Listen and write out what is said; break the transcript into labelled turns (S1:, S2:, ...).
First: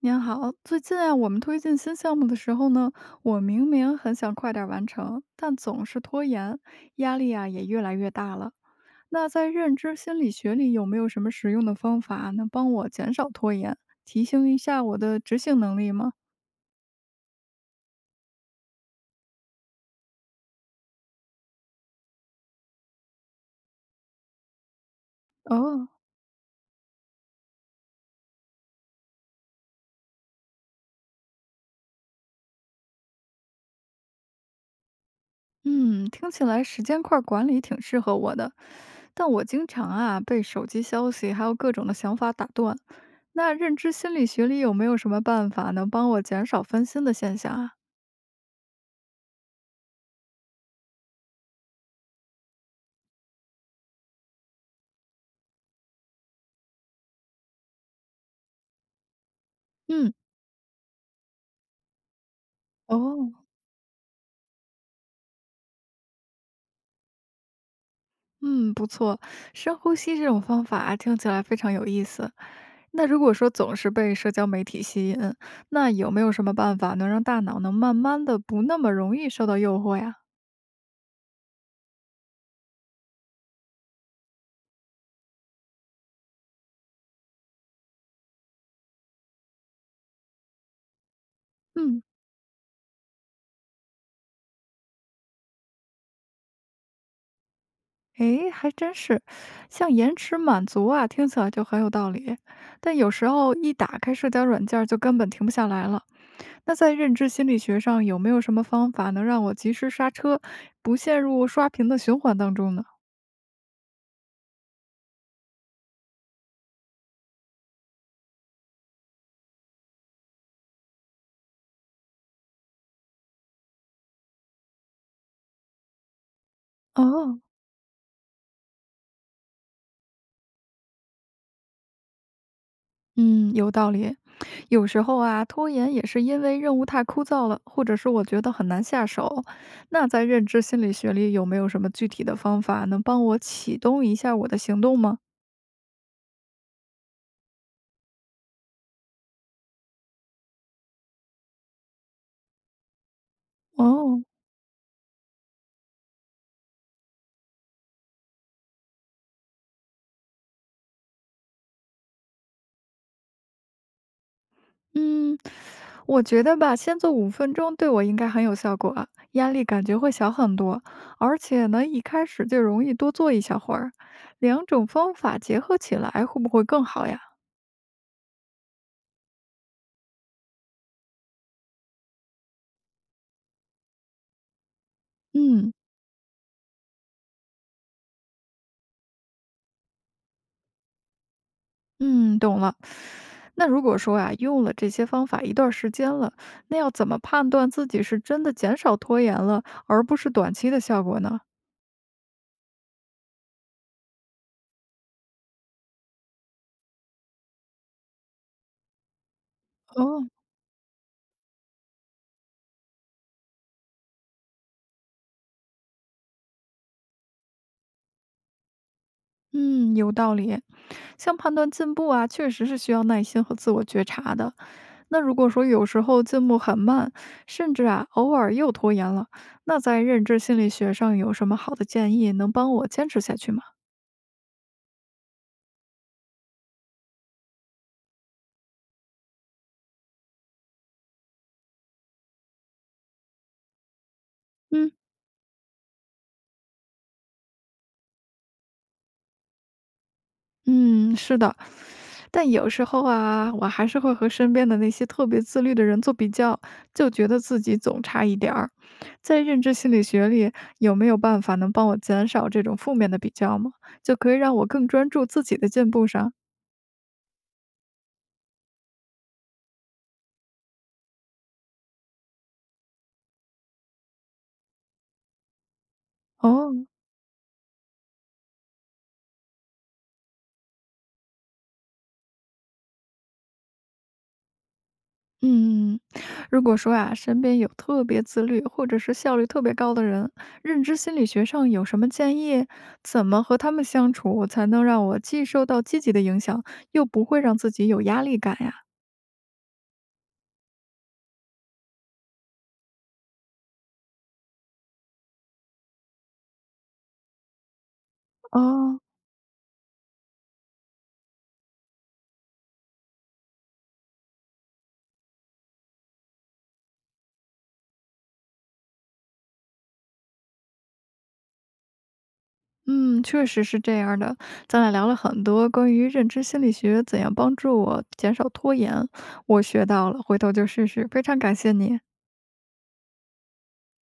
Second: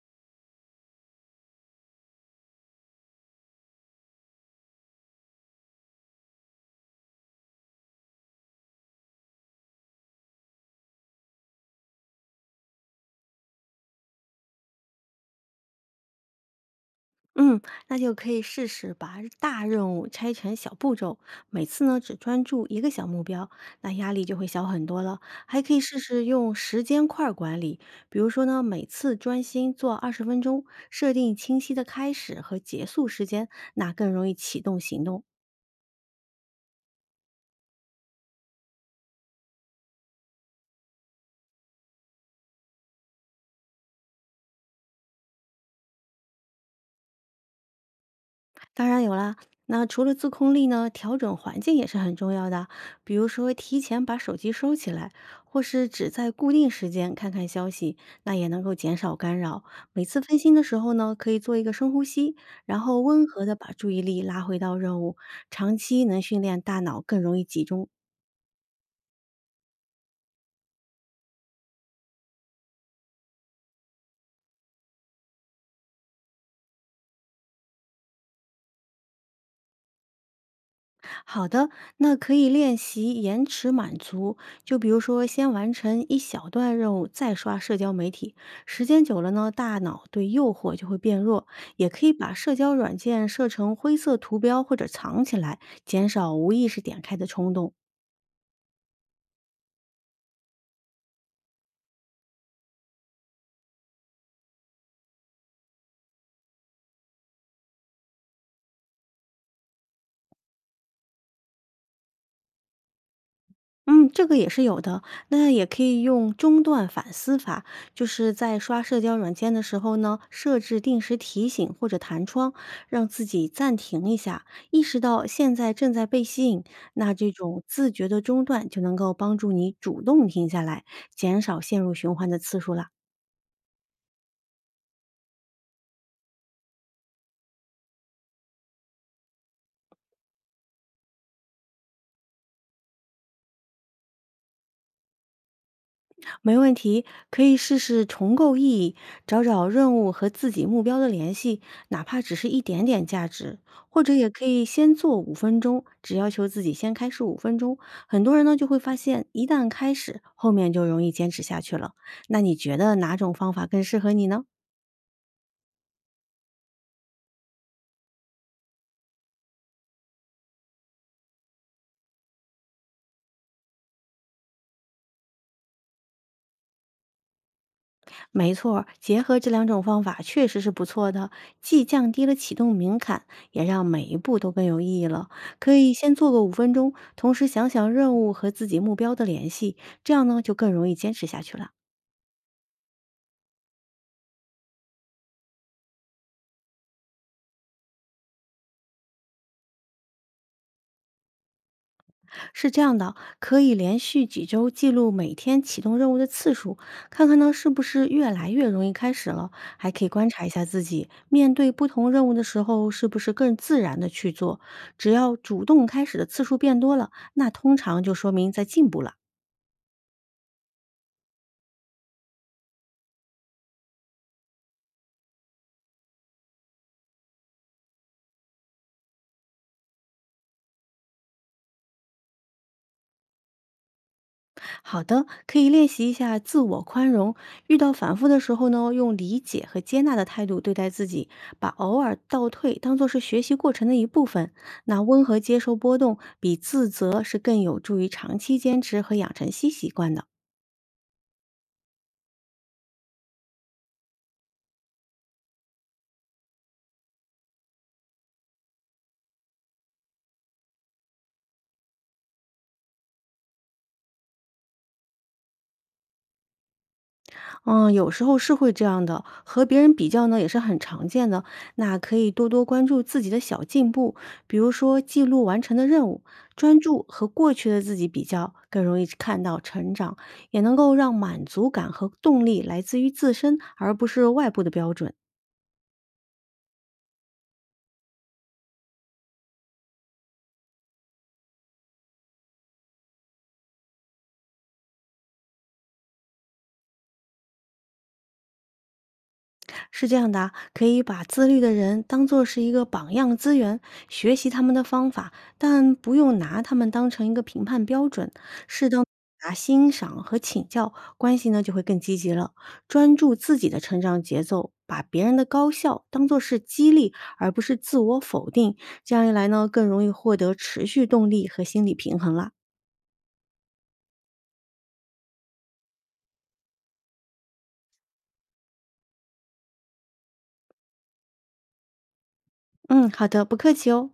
S1: 您好，最近啊，我们推进新项目的时候呢，我明明很想快点儿完成，但总是拖延，压力啊也越来越大了。那在认知心理学里，有没有什么实用的方法能帮我减少拖延，提升一下我的执行能力吗？
S2: 嗯，那就可以试试把大任务拆成小步骤，每次呢只专注一个小目标，那压力就会小很多了。还可以
S1: 哦，
S2: 试试用时间块儿管理，比如说呢，每次专心做20分钟，设定清晰的开始和结束时间，那更容易启动行动。
S1: 嗯，听起来时间块儿管理挺适合我的，但我经常啊被手机消息还有各种的想法打断。那认知心理学里有没有什么办法能帮我减少分心的现象啊？
S2: 当然有啦。那除了自控力呢，调整环境也是很重要的。比如说，提前把手机收起来，或是只在固定时间看看消息，那也能够减少干扰。每
S1: 嗯。
S2: 次分心的时候呢，可以做一个深呼吸，然后温
S1: 哦，
S2: 和的把注意力拉回到任务，长期能训练大脑更容易集中。
S1: 嗯，不错，深呼吸这种方法听起来非常有意思。那如果说总是被社交媒体吸引，那有没有什么办法能让大脑能慢慢的不那么容易受到诱惑呀？
S2: 好的，那可以练习延迟满足，就比如说先完成一小段任务，再刷社交媒体。时间久了呢，大脑对诱惑就会变弱。也
S1: 嗯，
S2: 可以把社交软件设成灰色图标或者藏起来，减少无意识点开的冲动。
S1: 诶，还真是，像延迟满足啊，听起来就很有道理，但有时候一打开社交软件儿就根本停不下来了。那在认知心理学上有没有什么方法能让我及时刹车，不陷入刷屏的循环当中呢？
S2: 嗯，这个也是有的。那也可以用中断反思法，就是在刷社交软件的时候呢，设置定时提醒或者弹窗，让自己暂停一下，意识到现在正在被吸引。那这
S1: 哦，
S2: 种自觉的中断就能够帮助你主动停下来，减少陷入循环的次数啦。
S1: 嗯，有道理。有时候啊，拖延也是因为任务太枯燥了，或者是我觉得很难下手。那在认知心理学里，有没有什么具体的方法能帮我启动一下我的行动吗？
S2: 没问题，可以试试重构意义，找找任务和自己目标的联系，哪怕只是一点点价值，或者
S1: 哦，
S2: 也可以先做五分钟，只要求自己先开始五分钟。很多人呢就会发现，一旦开始，后面就容易坚持下去了。那你觉得哪种方法更适合你呢？
S1: 嗯，我觉得吧，先做5分钟对我应该很有效果啊，压力感觉会小很多，而且呢，一开始就容易多做一小会儿。两种方法结合起来，会不会更好呀？
S2: 没错儿结合这两种方法确实是不错的，既降低了启动门槛，也让每一步都更有意义了。
S1: 嗯。
S2: 可以先做个五分钟，同时想想任务和自己目标的联系，这样呢就更容易坚持下去了。
S1: 嗯，懂了。那如果说啊，用了这些方法一段时间了，那要怎么判断自己是真的减少拖延了，而不是短期的效果呢？
S2: 是这样的，可以连续几周记录每天启动任务的次数，看看呢是不是越来越容易开始了。还可以
S1: 哦，
S2: 观察一下自己面对不同任务的时候，是不是更自然的去做。只要主动开始的次数变多了，那通常就说明在进步了。
S1: 嗯，有道理。像判断进步啊，确实是需要耐心和自我觉察的。那如果说有时候进步很慢，甚至啊偶尔又拖延了，那在认知心理学上有什么好的建议能帮我坚持下去吗？
S2: 好的，可以练习一下自我宽容。遇到反复的时候呢，用理解和接纳的态度对待自己，把偶尔倒退当做是学习过程的一部分。
S1: 嗯。
S2: 那温和接受波动，比自责是更有助于长期坚持和养成新习惯的。
S1: 嗯，是的，但有时候啊，我还是会和身边的那些特别自律的人做比较，就觉得自己总差一点儿。在认知心理学里，有没有办法能帮我减少这种负面的比较吗？就可以让我更专注自己的进步上。
S2: 嗯，有时候是会这样的，和别人比较呢也是很常见的。那可以多多关注自己的小进步，比如说记录完成的任务，专
S1: 哦，
S2: 注和过去的自己比较，更容易看到成长，也能够让满足感和动力来自于自身，而不是外部的标准。
S1: 嗯，如果说啊，身边有特别自律或者是效率特别高的人，认知心理学上有什么建议？怎么和他们相处才能让我既受到积极的影响，又不会让自己有压力感呀？
S2: 是这样的啊，可以把自律的人当做是一个榜样资源，学习他们的方法，但不用拿他们当成一个评判标准。
S1: 哦，
S2: 啊，欣赏和请教，关系呢就会更积极了。专注自己的成长节奏，把别人的高效当做是激励，而不是自我否定。这样一来呢，更容易获得持续动力和心理平衡啦。
S1: 嗯，确实是这样儿的。咱俩聊了很多关于认知心理学怎样帮助我减少拖延，我学到了，回头就试试。非常感谢你。
S2: 嗯，好的，不客气哦。